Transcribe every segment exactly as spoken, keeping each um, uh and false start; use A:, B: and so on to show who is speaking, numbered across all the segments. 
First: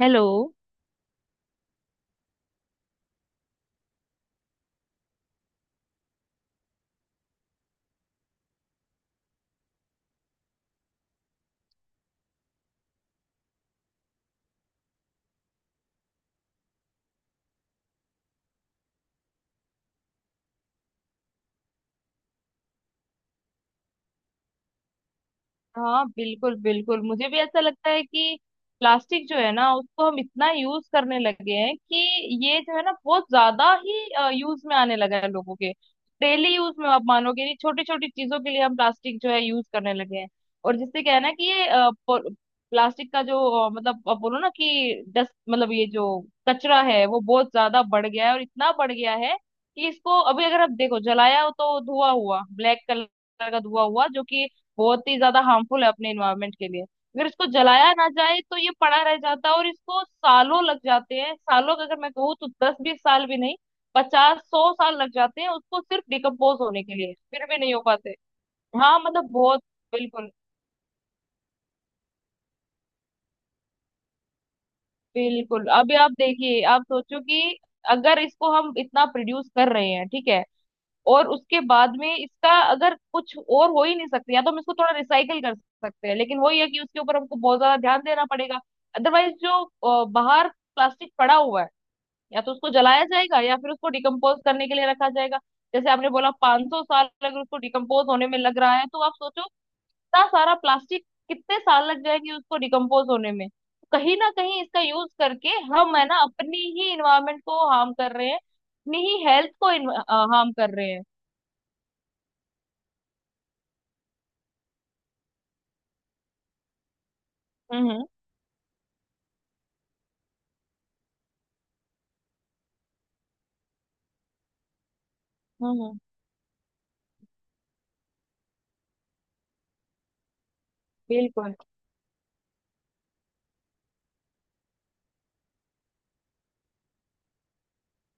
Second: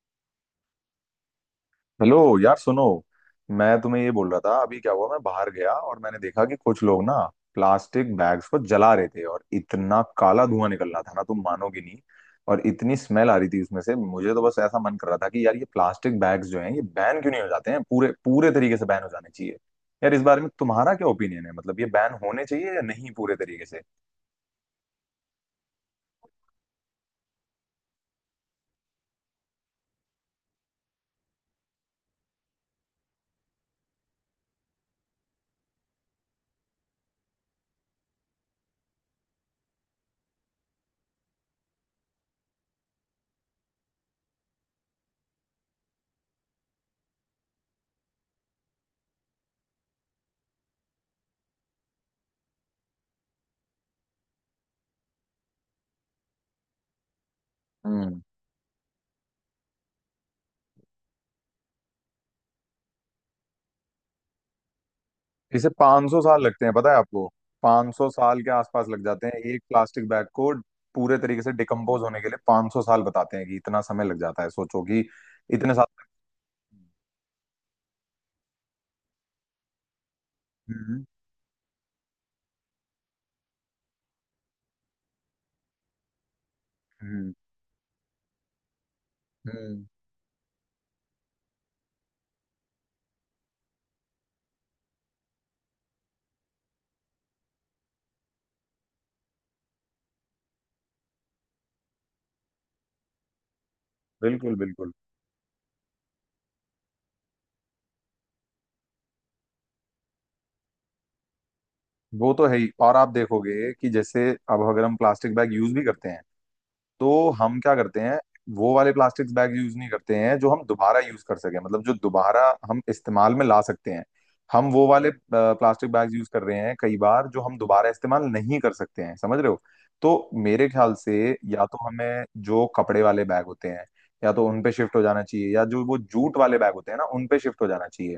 A: Hello.
B: Hello यार सुनो। मैं तुम्हें ये बोल रहा था अभी क्या हुआ, मैं बाहर गया और मैंने देखा कि कुछ लोग ना प्लास्टिक बैग्स को जला रहे थे और इतना काला धुआं निकल रहा था ना, तुम मानोगे नहीं। और इतनी स्मेल आ रही थी उसमें से, मुझे तो बस ऐसा मन कर रहा था कि यार ये प्लास्टिक बैग्स जो हैं ये बैन क्यों नहीं हो जाते हैं, पूरे पूरे तरीके से बैन हो जाने चाहिए। यार, इस बारे में तुम्हारा क्या ओपिनियन है? मतलब ये बैन होने चाहिए या नहीं पूरे तरीके से?
A: हाँ, बिल्कुल बिल्कुल, मुझे भी ऐसा लगता है कि प्लास्टिक जो है ना, उसको हम इतना यूज करने लगे हैं कि ये जो है ना, बहुत ज्यादा ही यूज में आने लगा है लोगों के डेली यूज में। आप मानोगे नहीं, छोटी छोटी चीजों के लिए हम प्लास्टिक जो है यूज करने लगे हैं। और जिससे क्या है ना कि ये प्लास्टिक का जो अ, मतलब आप बोलो ना कि डस्ट, मतलब ये जो कचरा है वो बहुत ज्यादा बढ़ गया है। और इतना बढ़ गया है कि इसको अभी अगर आप देखो जलाया हो तो धुआं हुआ, ब्लैक कलर का धुआं हुआ, जो कि बहुत ही ज्यादा हार्मफुल है अपने इन्वायरमेंट के लिए। अगर इसको जलाया ना
B: हम्म।
A: जाए तो ये पड़ा रह जाता है और इसको सालों लग जाते हैं। सालों का अगर मैं कहूँ तो दस बीस साल भी नहीं, पचास सौ साल लग जाते हैं
B: इसे
A: उसको सिर्फ
B: पाँच सौ साल
A: डिकम्पोज
B: लगते हैं,
A: होने
B: पता
A: के
B: है
A: लिए,
B: आपको?
A: फिर भी नहीं हो
B: पाँच सौ
A: पाते।
B: साल के आसपास
A: हाँ,
B: लग जाते
A: मतलब
B: हैं एक
A: बहुत
B: प्लास्टिक बैग
A: बिल्कुल
B: को पूरे तरीके से डिकम्पोज होने के लिए। पाँच सौ साल बताते हैं कि इतना समय लग जाता है। सोचो कि
A: बिल्कुल।
B: इतने
A: अभी
B: साल।
A: आप देखिए, आप सोचो कि अगर इसको हम इतना प्रोड्यूस कर रहे हैं ठीक है,
B: हम्म।
A: और उसके बाद में इसका अगर कुछ और हो ही नहीं सकती, या तो हम इसको थोड़ा रिसाइकल कर सकते हैं, लेकिन वही है कि उसके ऊपर
B: हम्म
A: हमको बहुत ज्यादा ध्यान देना पड़ेगा। अदरवाइज जो
B: हम्म,
A: अ, बाहर प्लास्टिक पड़ा हुआ है, या तो उसको जलाया जाएगा या फिर उसको डिकम्पोज करने के लिए रखा जाएगा। जैसे आपने बोला पाँच सौ साल अगर उसको डिकम्पोज होने में लग रहा है, तो आप सोचो इतना सारा प्लास्टिक कितने साल लग जाएंगे उसको डिकम्पोज होने में। कहीं ना
B: बिल्कुल
A: कहीं इसका
B: बिल्कुल।
A: यूज करके हम है ना, अपनी ही इन्वायरमेंट को हार्म कर रहे हैं, अपनी ही हेल्थ को हार्म कर रहे हैं।
B: वो तो है ही। और आप देखोगे कि जैसे अब अगर हम प्लास्टिक बैग यूज भी करते हैं तो हम क्या
A: हम्म,
B: करते
A: हम्म।
B: हैं, वो वाले प्लास्टिक बैग यूज नहीं करते हैं जो हम दोबारा यूज कर सके, मतलब जो दोबारा हम इस्तेमाल में ला सकते हैं। हम वो वाले प्लास्टिक
A: हम्म।
B: बैग यूज कर रहे हैं कई बार जो हम दोबारा इस्तेमाल नहीं कर सकते हैं, समझ रहे हो? तो मेरे ख्याल से
A: बिल्कुल
B: या तो हमें जो कपड़े वाले बैग होते हैं, या तो उन पे शिफ्ट हो जाना चाहिए, या जो वो जूट वाले बैग होते हैं ना उन पे शिफ्ट हो जाना चाहिए।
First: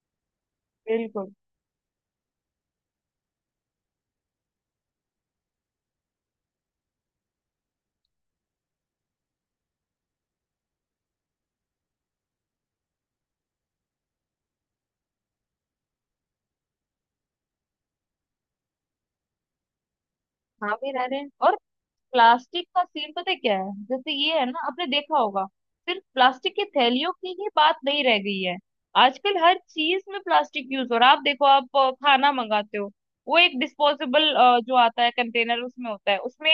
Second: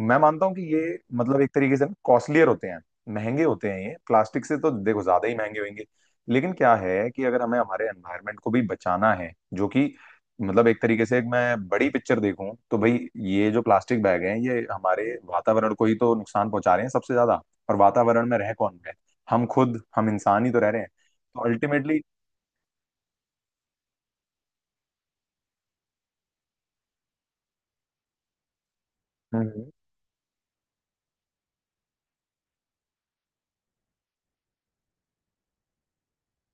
B: मैं मानता हूँ कि ये
A: बिल्कुल।
B: मतलब एक तरीके से कॉस्टलियर होते हैं, महंगे होते हैं, ये प्लास्टिक से तो देखो ज्यादा ही महंगे होंगे। लेकिन क्या है कि अगर हमें हमारे एनवायरनमेंट को भी बचाना है, जो कि मतलब एक तरीके से, एक मैं बड़ी पिक्चर देखूं तो भाई ये जो प्लास्टिक बैग हैं ये हमारे वातावरण को ही तो नुकसान पहुंचा रहे हैं सबसे ज्यादा। और वातावरण में रह कौन रहे? हम खुद, हम इंसान ही तो रह
A: हाँ
B: रहे हैं,
A: भी रह रहे हैं।
B: तो
A: और
B: अल्टीमेटली।
A: प्लास्टिक का सीन पता है क्या है, जैसे ये है ना, आपने देखा होगा, सिर्फ प्लास्टिक की थैलियों की ही बात नहीं रह गई है। आजकल हर
B: हम्म।
A: चीज में प्लास्टिक यूज हो रहा है। आप देखो, आप अ, खाना मंगाते हो, वो एक डिस्पोजेबल जो आता है कंटेनर उसमें होता है, उसमें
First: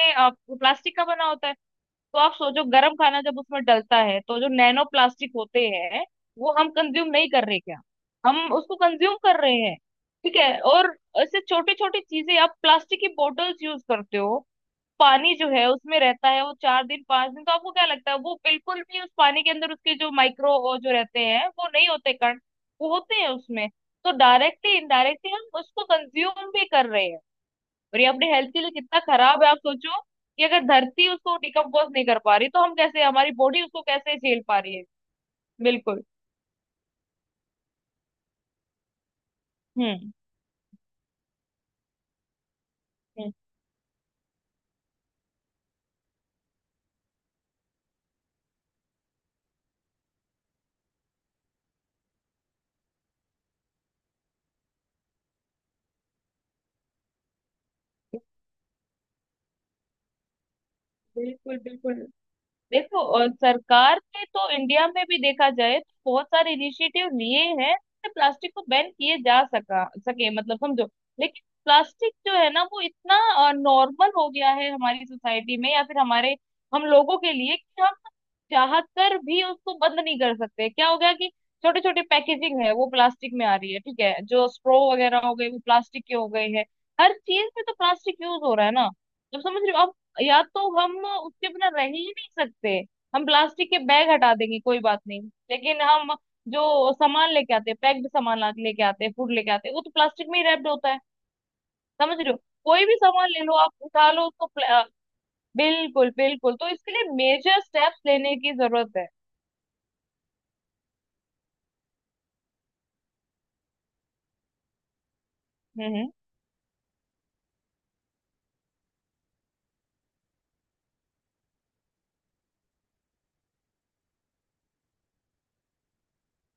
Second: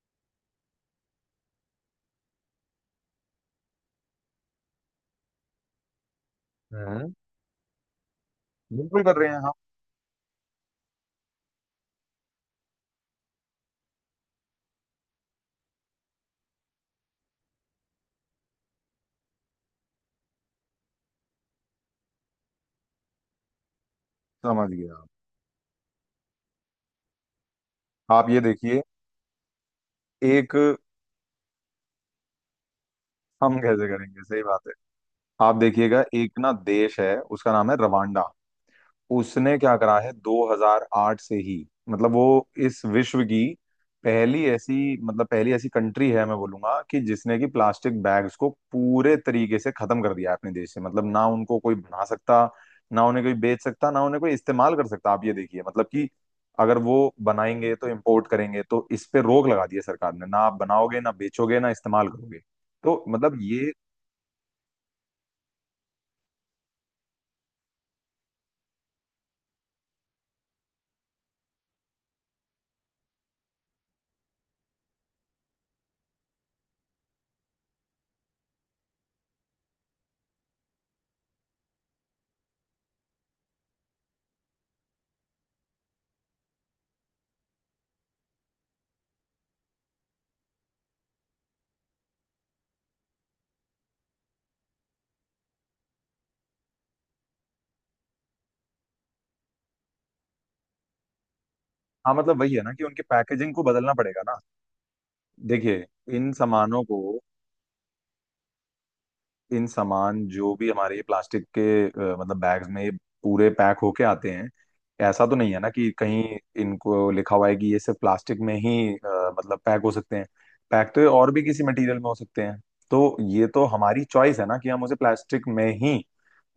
A: प्लास्टिक का बना होता है। तो आप सोचो गर्म खाना जब उसमें डलता है तो जो नैनो प्लास्टिक होते हैं, वो हम कंज्यूम
B: हम्म।
A: नहीं कर रहे क्या? हम उसको
B: बिल्कुल कर
A: कंज्यूम
B: रहे हैं
A: कर
B: हम।
A: रहे हैं। ठीक है। और ऐसे छोटी छोटी चीजें, आप प्लास्टिक की बोटल्स यूज करते हो, पानी जो है उसमें रहता है वो चार दिन पांच दिन, तो आपको क्या लगता है वो बिल्कुल भी उस पानी के अंदर उसके जो माइक्रो जो रहते हैं वो नहीं होते कण? वो होते हैं उसमें। तो
B: समझ
A: डायरेक्टली
B: गया।
A: इनडायरेक्टली हम उसको कंज्यूम भी कर रहे हैं। और ये अपने
B: आप ये
A: हेल्थ के लिए
B: देखिए,
A: कितना खराब है, आप सोचो कि
B: एक,
A: अगर धरती उसको डिकम्पोज नहीं कर पा रही, तो हम कैसे, हमारी
B: हम
A: बॉडी उसको
B: कैसे
A: कैसे
B: करेंगे? सही
A: झेल पा
B: बात है।
A: रही है।
B: आप
A: बिल्कुल।
B: देखिएगा, एक ना देश है, उसका नाम है रवांडा। उसने क्या करा है,
A: हम्म।
B: दो हज़ार आठ से ही मतलब वो इस विश्व
A: हम्म।
B: की पहली ऐसी, मतलब पहली ऐसी कंट्री है, मैं बोलूंगा कि जिसने कि प्लास्टिक बैग्स को पूरे तरीके से खत्म कर दिया है अपने देश से। मतलब ना उनको कोई बना सकता, ना उन्हें कोई बेच सकता, ना उन्हें कोई इस्तेमाल कर सकता। आप ये देखिए, मतलब कि अगर वो बनाएंगे तो इम्पोर्ट करेंगे, तो इस पे रोक लगा दी है सरकार ने। ना आप बनाओगे, ना
A: बिल्कुल
B: बेचोगे, ना
A: बिल्कुल।
B: इस्तेमाल करोगे।
A: देखो,
B: तो
A: और
B: मतलब ये,
A: सरकार ने तो इंडिया में भी देखा जाए तो बहुत सारे इनिशिएटिव लिए हैं, जिससे प्लास्टिक को बैन किए जा सका सके, मतलब समझो। लेकिन प्लास्टिक जो है ना, वो इतना नॉर्मल हो गया है हमारी सोसाइटी में या फिर हमारे हम लोगों के लिए कि हम चाह कर भी उसको बंद नहीं कर सकते। क्या हो गया कि छोटे छोटे पैकेजिंग है वो प्लास्टिक में आ रही है, ठीक है, जो स्ट्रॉ वगैरह हो गए वो प्लास्टिक के हो गए हैं। हर चीज में तो प्लास्टिक यूज हो रहा है ना, जब समझ रहे हो? या तो हम उसके बिना रह ही नहीं सकते। हम प्लास्टिक के बैग हटा देंगे, कोई बात नहीं, लेकिन हम जो सामान लेके आते हैं, पैक्ड सामान ला- लेके आते हैं, फूड लेके आते हैं, वो तो प्लास्टिक में ही रैप्ड होता है।
B: हाँ
A: समझ रहे हो?
B: मतलब वही है ना कि
A: कोई भी
B: उनके
A: सामान ले
B: पैकेजिंग
A: लो
B: को
A: आप,
B: बदलना
A: उठा
B: पड़ेगा
A: लो
B: ना।
A: उसको प्ला- अ,
B: देखिए,
A: बिल्कुल
B: इन
A: बिल्कुल, तो
B: सामानों
A: इसके
B: को,
A: लिए मेजर स्टेप्स लेने की जरूरत है।
B: इन सामान जो भी हमारे ये प्लास्टिक के अ, मतलब बैग्स में ये पूरे पैक होके आते हैं, ऐसा तो नहीं है ना
A: हम्म।
B: कि
A: हम्म।
B: कहीं इनको लिखा हुआ है कि ये सिर्फ प्लास्टिक में ही अ, मतलब पैक हो सकते हैं। पैक तो ये और भी किसी मटेरियल में हो सकते हैं। तो ये तो हमारी चॉइस है ना कि हम उसे प्लास्टिक में ही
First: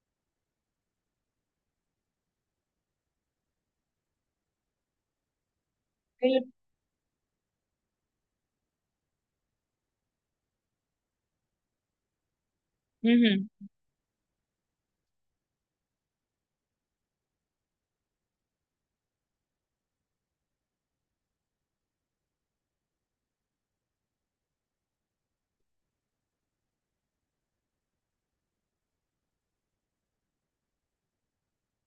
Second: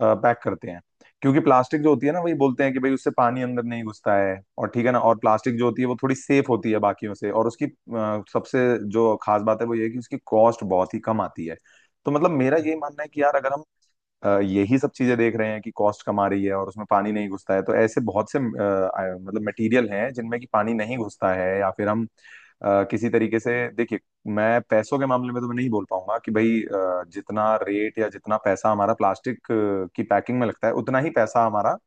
B: पैक करते हैं। क्योंकि प्लास्टिक जो होती है ना, वही बोलते हैं कि भाई उससे पानी अंदर नहीं घुसता है और ठीक है ना, और प्लास्टिक जो होती है वो थोड़ी
A: बिल-
B: सेफ होती है बाकियों से, और उसकी अ, सबसे जो खास बात है वो ये है कि उसकी कॉस्ट बहुत ही कम आती है। तो मतलब मेरा ये मानना है कि
A: हम्म।
B: यार अगर हम
A: हम्म,
B: अ, यही सब चीजें देख रहे हैं कि कॉस्ट कम आ रही है और उसमें पानी नहीं घुसता है, तो ऐसे बहुत से अ, आ- मतलब मटेरियल हैं जिनमें कि पानी नहीं घुसता है, या फिर हम अ, किसी तरीके से, देखिए, मैं पैसों के मामले में तो मैं नहीं बोल पाऊंगा कि भाई अ, जितना रेट या जितना पैसा हमारा प्लास्टिक अ, की पैकिंग में लगता है उतना ही पैसा हमारा,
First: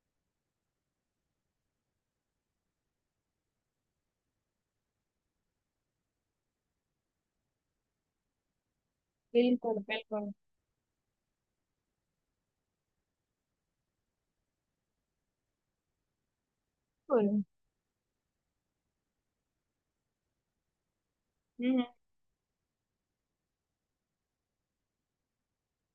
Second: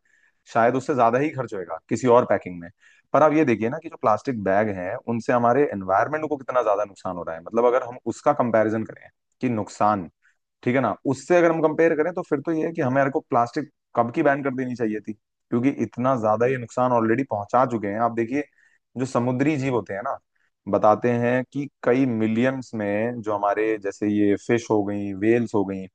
B: शायद उससे ज्यादा ही खर्च होएगा किसी और पैकिंग में। पर आप ये देखिए ना कि जो प्लास्टिक बैग हैं उनसे हमारे एनवायरनमेंट को कितना ज्यादा नुकसान हो रहा है, मतलब अगर हम उसका कंपैरिजन करें कि
A: बिल्कुल।
B: नुकसान,
A: बिल्कुल
B: ठीक है ना, उससे अगर हम कंपेयर करें तो फिर तो ये है कि हमें को प्लास्टिक कब की बैन कर देनी चाहिए थी, क्योंकि इतना ज्यादा ये नुकसान ऑलरेडी
A: बिल्कुल।
B: पहुंचा चुके हैं। आप देखिए जो समुद्री जीव होते हैं ना, बताते हैं कि
A: हम्म।
B: कई मिलियंस में, जो हमारे जैसे ये फिश हो गई, वेल्स हो गई,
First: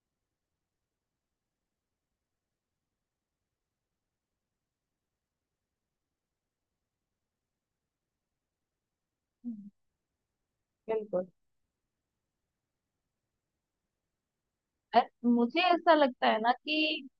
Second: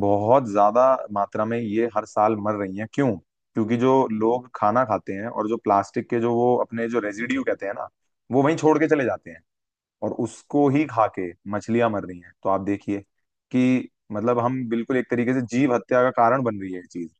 B: बहुत ज्यादा मात्रा में ये हर साल मर रही हैं। क्यों? क्योंकि जो लोग खाना खाते हैं और जो प्लास्टिक के जो वो अपने जो रेजिड्यू कहते हैं ना, वो वहीं छोड़ के चले जाते हैं,
A: हम्म,
B: और उसको ही खा
A: बिल्कुल।
B: के मछलियां मर रही हैं। तो आप देखिए कि मतलब हम बिल्कुल
A: अ-
B: एक तरीके से
A: मुझे
B: जीव
A: ऐसा
B: हत्या का
A: लगता है
B: कारण
A: ना
B: बन रही है
A: कि
B: ये चीज।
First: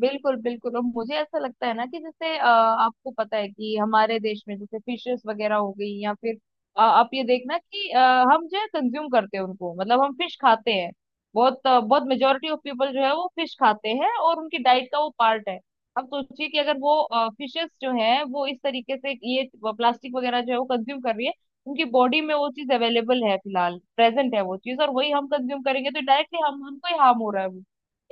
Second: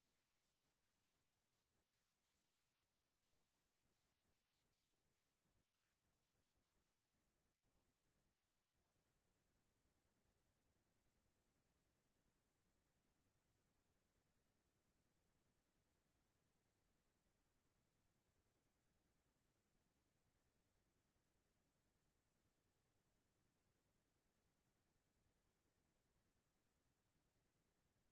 A: बिल्कुल बिल्कुल। और मुझे ऐसा लगता है ना कि जैसे अ, आपको पता है कि हमारे देश में जैसे फिशेस वगैरह हो गई, या फिर अ, आप ये देखना कि अ, हम जो है कंज्यूम करते हैं उनको, मतलब हम फिश खाते हैं। बहुत अ, बहुत मेजोरिटी ऑफ पीपल जो है वो फिश खाते हैं और उनकी डाइट का वो पार्ट है। अब सोचिए कि अगर वो फिशेस जो है वो इस तरीके से ये प्लास्टिक वगैरह जो है वो कंज्यूम कर रही है, उनकी बॉडी में वो चीज अवेलेबल है, फिलहाल प्रेजेंट है वो चीज, और वही हम कंज्यूम करेंगे तो डायरेक्टली हम उनको ही हार्म हो रहा है वो।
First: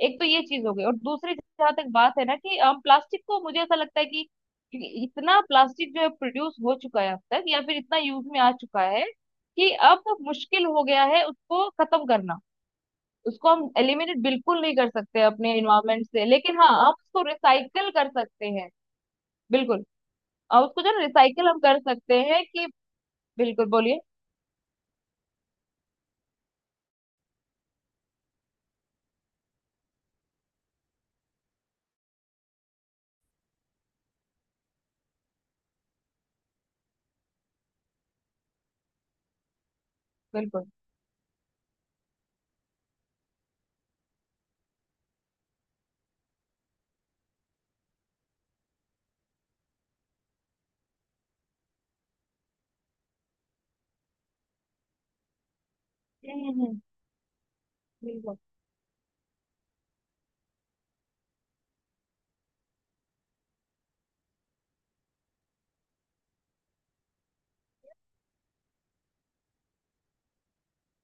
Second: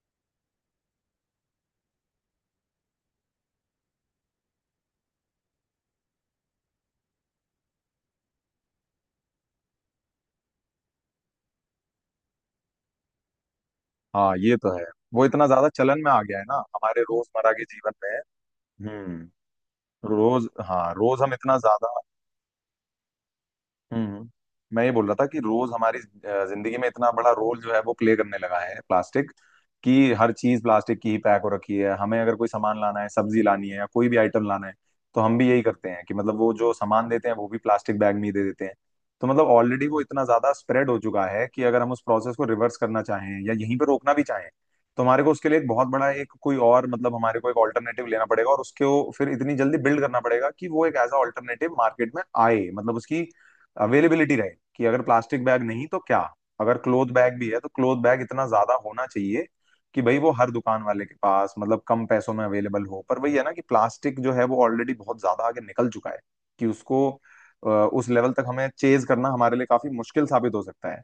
A: एक तो ये चीज हो गई, और दूसरी, जहाँ तक बात है ना कि अम, प्लास्टिक को मुझे ऐसा लगता है कि इतना प्लास्टिक जो है प्रोड्यूस हो चुका है अब तक, या फिर इतना यूज में आ चुका है कि अब मुश्किल हो गया है उसको खत्म करना। उसको हम एलिमिनेट
B: हाँ ये
A: बिल्कुल नहीं
B: तो है।
A: कर सकते
B: वो इतना
A: अपने
B: ज्यादा चलन
A: इन्वायरमेंट
B: में आ
A: से,
B: गया है ना
A: लेकिन हाँ, हम
B: हमारे
A: उसको
B: रोजमर्रा के
A: रिसाइकल
B: जीवन
A: कर
B: में।
A: सकते हैं।
B: हम्म।
A: बिल्कुल।
B: रोज,
A: और उसको
B: हाँ
A: जो
B: रोज हम
A: रिसाइकल
B: इतना
A: हम कर
B: ज्यादा।
A: सकते हैं कि बिल्कुल बोलिए।
B: हम्म। मैं ये बोल रहा था कि रोज हमारी अ, जिंदगी में इतना बड़ा रोल जो है वो प्ले करने लगा है प्लास्टिक, कि हर चीज प्लास्टिक की ही पैक हो रखी है। हमें अगर कोई सामान लाना है, सब्जी लानी है या कोई भी आइटम लाना है, तो हम भी यही करते हैं कि मतलब वो जो सामान देते हैं वो भी प्लास्टिक बैग में ही दे देते हैं। तो मतलब ऑलरेडी वो इतना ज्यादा
A: बिल्कुल।
B: स्प्रेड हो चुका है कि अगर हम उस प्रोसेस को रिवर्स करना चाहें या यहीं पर रोकना भी चाहें, तो हमारे को उसके लिए एक बहुत बड़ा एक कोई और मतलब हमारे को एक ऑल्टरनेटिव लेना पड़ेगा, और उसको फिर इतनी जल्दी बिल्ड करना पड़ेगा कि वो एक एज अ ऑल्टरनेटिव मार्केट में आए, मतलब उसकी अवेलेबिलिटी रहे कि अगर प्लास्टिक बैग नहीं तो क्या।
A: हम्म,
B: अगर
A: हम्म,
B: क्लोथ बैग भी है, तो क्लोथ बैग
A: बिल्कुल।
B: इतना ज्यादा होना चाहिए कि भाई वो हर दुकान वाले के पास मतलब कम पैसों में अवेलेबल हो। पर वही है ना कि प्लास्टिक जो है वो ऑलरेडी बहुत ज्यादा आगे निकल चुका है, कि उसको अ, उस लेवल तक हमें चेज करना हमारे लिए काफी मुश्किल साबित हो सकता है।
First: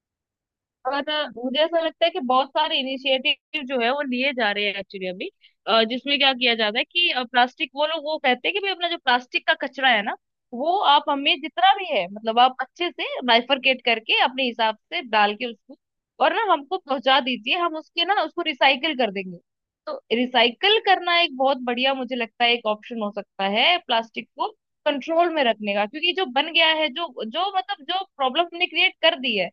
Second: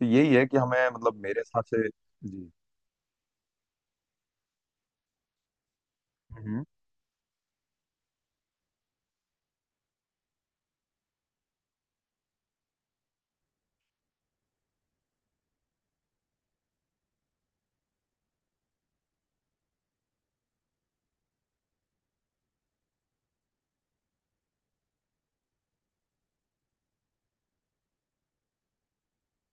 B: तो यही है कि हमें
A: और
B: मतलब
A: अ,
B: मेरे
A: मुझे
B: हिसाब
A: ऐसा
B: से
A: लगता है कि बहुत
B: जी।
A: सारे इनिशिएटिव जो है वो लिए जा रहे हैं एक्चुअली अभी। अ, जिसमें क्या किया
B: हम्म।
A: जाता है कि प्लास्टिक वो लोग वो कहते हैं कि भाई अपना जो प्लास्टिक का कचरा है ना, वो आप हमें जितना भी है, मतलब आप अच्छे से बाइफरकेट करके अपने हिसाब से डाल के उसको, और ना हमको पहुंचा दीजिए, हम उसके ना उसको रिसाइकल कर देंगे। तो रिसाइकल करना एक बहुत बढ़िया, मुझे लगता है, एक ऑप्शन हो सकता है प्लास्टिक को कंट्रोल में रखने का। क्योंकि जो बन गया है, जो जो मतलब जो प्रॉब्लम हमने क्रिएट कर दी है,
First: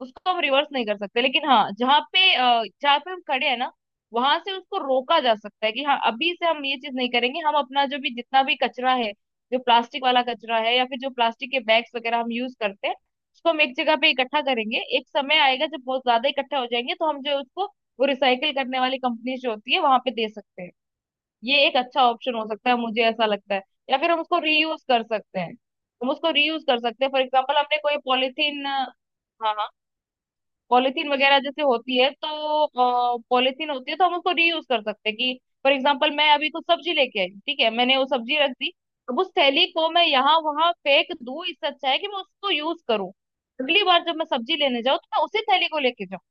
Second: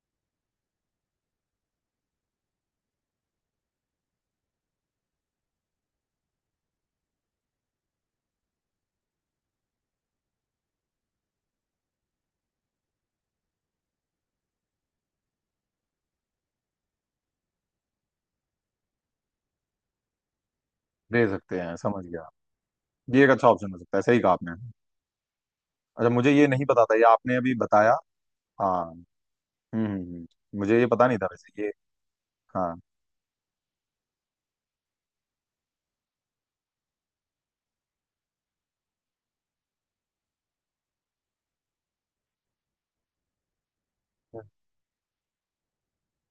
A: उसको हम रिवर्स नहीं कर सकते। लेकिन हाँ, जहाँ पे अ, जहाँ पे हम खड़े हैं ना, वहां से उसको रोका जा सकता है कि हाँ, अभी से हम ये चीज नहीं करेंगे। हम अपना जो भी जितना भी कचरा है, जो प्लास्टिक वाला कचरा है या फिर जो प्लास्टिक के बैग्स वगैरह हम यूज करते हैं, उसको हम एक जगह पे इकट्ठा करेंगे। एक समय आएगा जब बहुत ज्यादा इकट्ठा हो जाएंगे, तो हम जो है उसको, वो रिसाइकल करने वाली कंपनी जो होती है वहां पे दे सकते हैं।
B: दे सकते
A: ये
B: हैं,
A: एक अच्छा
B: समझ गया।
A: ऑप्शन हो सकता है, मुझे
B: ये
A: ऐसा
B: एक अच्छा
A: लगता है।
B: ऑप्शन हो
A: या
B: सकता है,
A: फिर
B: सही
A: हम
B: कहा
A: उसको
B: आपने।
A: रीयूज कर सकते हैं।
B: अच्छा
A: हम उसको
B: मुझे ये
A: रीयूज
B: नहीं
A: कर
B: पता था, ये
A: सकते हैं, फॉर
B: आपने अभी
A: एग्जाम्पल हमने
B: बताया।
A: कोई पॉलिथीन,
B: हाँ। हम्म
A: हाँ,
B: हम्म, हम्म। मुझे ये पता
A: पॉलिथीन
B: नहीं था
A: वगैरह
B: वैसे
A: जैसे
B: ये।
A: होती है,
B: हाँ।
A: तो पॉलिथीन होती है तो हम उसको रीयूज कर सकते हैं। कि फॉर एग्जाम्पल मैं अभी कुछ सब्जी लेके आई, ठीक है, मैंने वो सब्जी रख दी। अब उस थैली को मैं यहाँ वहां फेंक दूं, इससे अच्छा है कि मैं उसको यूज करूँ। अगली बार जब मैं सब्जी लेने जाऊँ तो मैं उसी थैली को लेके जाऊँ।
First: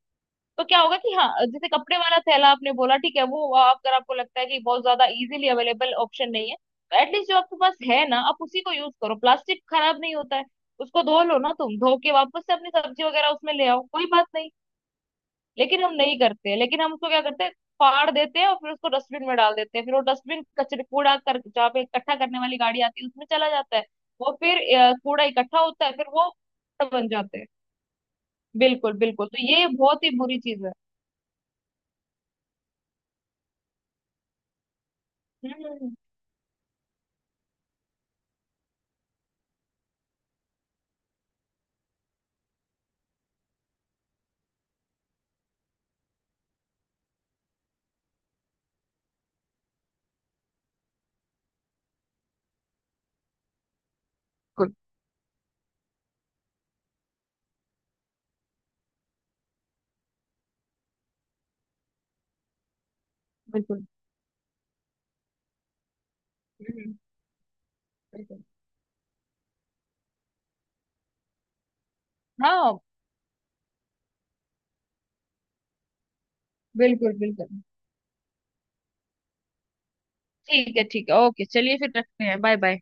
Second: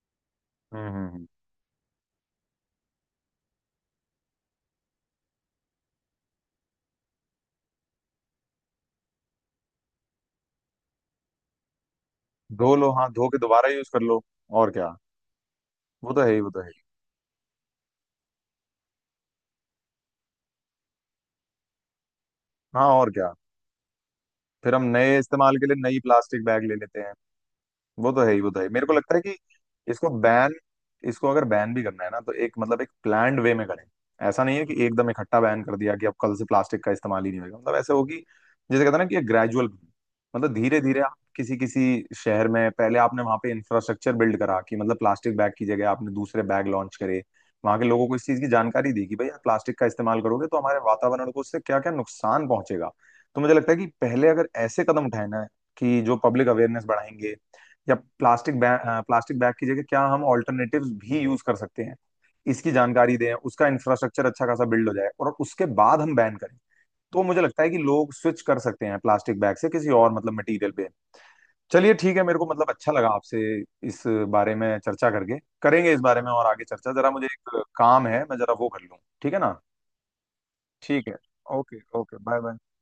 A: तो क्या
B: हम्म
A: होगा
B: हम्म,
A: कि
B: हम्म।
A: हाँ, जैसे कपड़े वाला थैला आपने बोला ठीक है, वो आ, अगर आपको लगता है कि बहुत ज्यादा इजीली अवेलेबल ऑप्शन नहीं है, तो एटलीस्ट जो आपके पास है ना, आप उसी को यूज करो, प्लास्टिक खराब नहीं होता है, उसको धो लो ना तुम, धो के वापस से अपनी
B: धो लो,
A: सब्जी
B: हाँ धो
A: वगैरह
B: के
A: उसमें ले
B: दोबारा
A: आओ,
B: यूज कर
A: कोई
B: लो
A: बात नहीं।
B: और क्या।
A: लेकिन हम
B: वो
A: नहीं
B: तो है ही, वो
A: करते हैं।
B: तो है ही।
A: लेकिन हम उसको क्या करते हैं, फाड़ देते हैं और फिर उसको डस्टबिन में डाल देते हैं। फिर वो डस्टबिन कचरे कूड़ा कर जहाँ पे इकट्ठा करने वाली गाड़ी
B: हाँ
A: आती है
B: और
A: उसमें
B: क्या।
A: चला जाता है। वो फिर
B: फिर हम
A: अ,
B: नए
A: कूड़ा
B: इस्तेमाल
A: इकट्ठा
B: के लिए
A: होता है,
B: नई
A: फिर वो
B: प्लास्टिक बैग ले
A: कूड़ा
B: लेते
A: बन
B: हैं।
A: जाते हैं।
B: वो तो है ही, वो तो है ही। मेरे को
A: बिल्कुल
B: लगता है
A: बिल्कुल,
B: कि
A: तो ये बहुत ही
B: इसको
A: बुरी
B: बैन,
A: चीज है।
B: इसको अगर बैन भी करना है ना, तो एक मतलब एक प्लान्ड वे में करें। ऐसा नहीं है कि एकदम इकट्ठा
A: हम्म।
B: बैन
A: हम्म,
B: कर
A: हम्म,
B: दिया कि अब कल से प्लास्टिक का इस्तेमाल ही नहीं होगा, मतलब ऐसे होगी, जैसे कहते हैं ना कि ग्रेजुअल, मतलब धीरे धीरे आप किसी किसी शहर में पहले आपने वहां पे इंफ्रास्ट्रक्चर बिल्ड करा कि मतलब प्लास्टिक बैग की जगह आपने दूसरे बैग लॉन्च करे, वहां के लोगों को इस चीज की जानकारी दी कि भाई आप प्लास्टिक का इस्तेमाल करोगे तो हमारे वातावरण को उससे क्या क्या नुकसान पहुंचेगा। तो मुझे लगता है कि पहले अगर
A: बिल्कुल।
B: ऐसे कदम उठाए ना कि जो पब्लिक अवेयरनेस बढ़ाएंगे, या प्लास्टिक बैग प्लास्टिक बैग की जगह क्या हम ऑल्टरनेटिव्स भी यूज कर सकते हैं, इसकी जानकारी दें, उसका
A: बिल्कुल।
B: इंफ्रास्ट्रक्चर अच्छा खासा बिल्ड हो जाए, और उसके बाद हम बैन करें।
A: हम्म,
B: तो मुझे लगता है कि लोग स्विच
A: बिल्कुल।
B: कर सकते हैं प्लास्टिक बैग से किसी और मतलब मटेरियल पे। चलिए ठीक है, मेरे को मतलब
A: हाँ,
B: अच्छा लगा आपसे इस बारे में चर्चा करके। करेंगे इस बारे में और आगे चर्चा। जरा
A: बिल्कुल
B: मुझे
A: बिल्कुल।
B: एक काम है, मैं जरा वो कर लूँ, ठीक है ना।
A: ठीक है,
B: ठीक
A: ठीक
B: है।
A: है, ओके, चलिए
B: ओके
A: फिर
B: ओके
A: रखते
B: बाय
A: हैं, बाय
B: बाय।
A: बाय।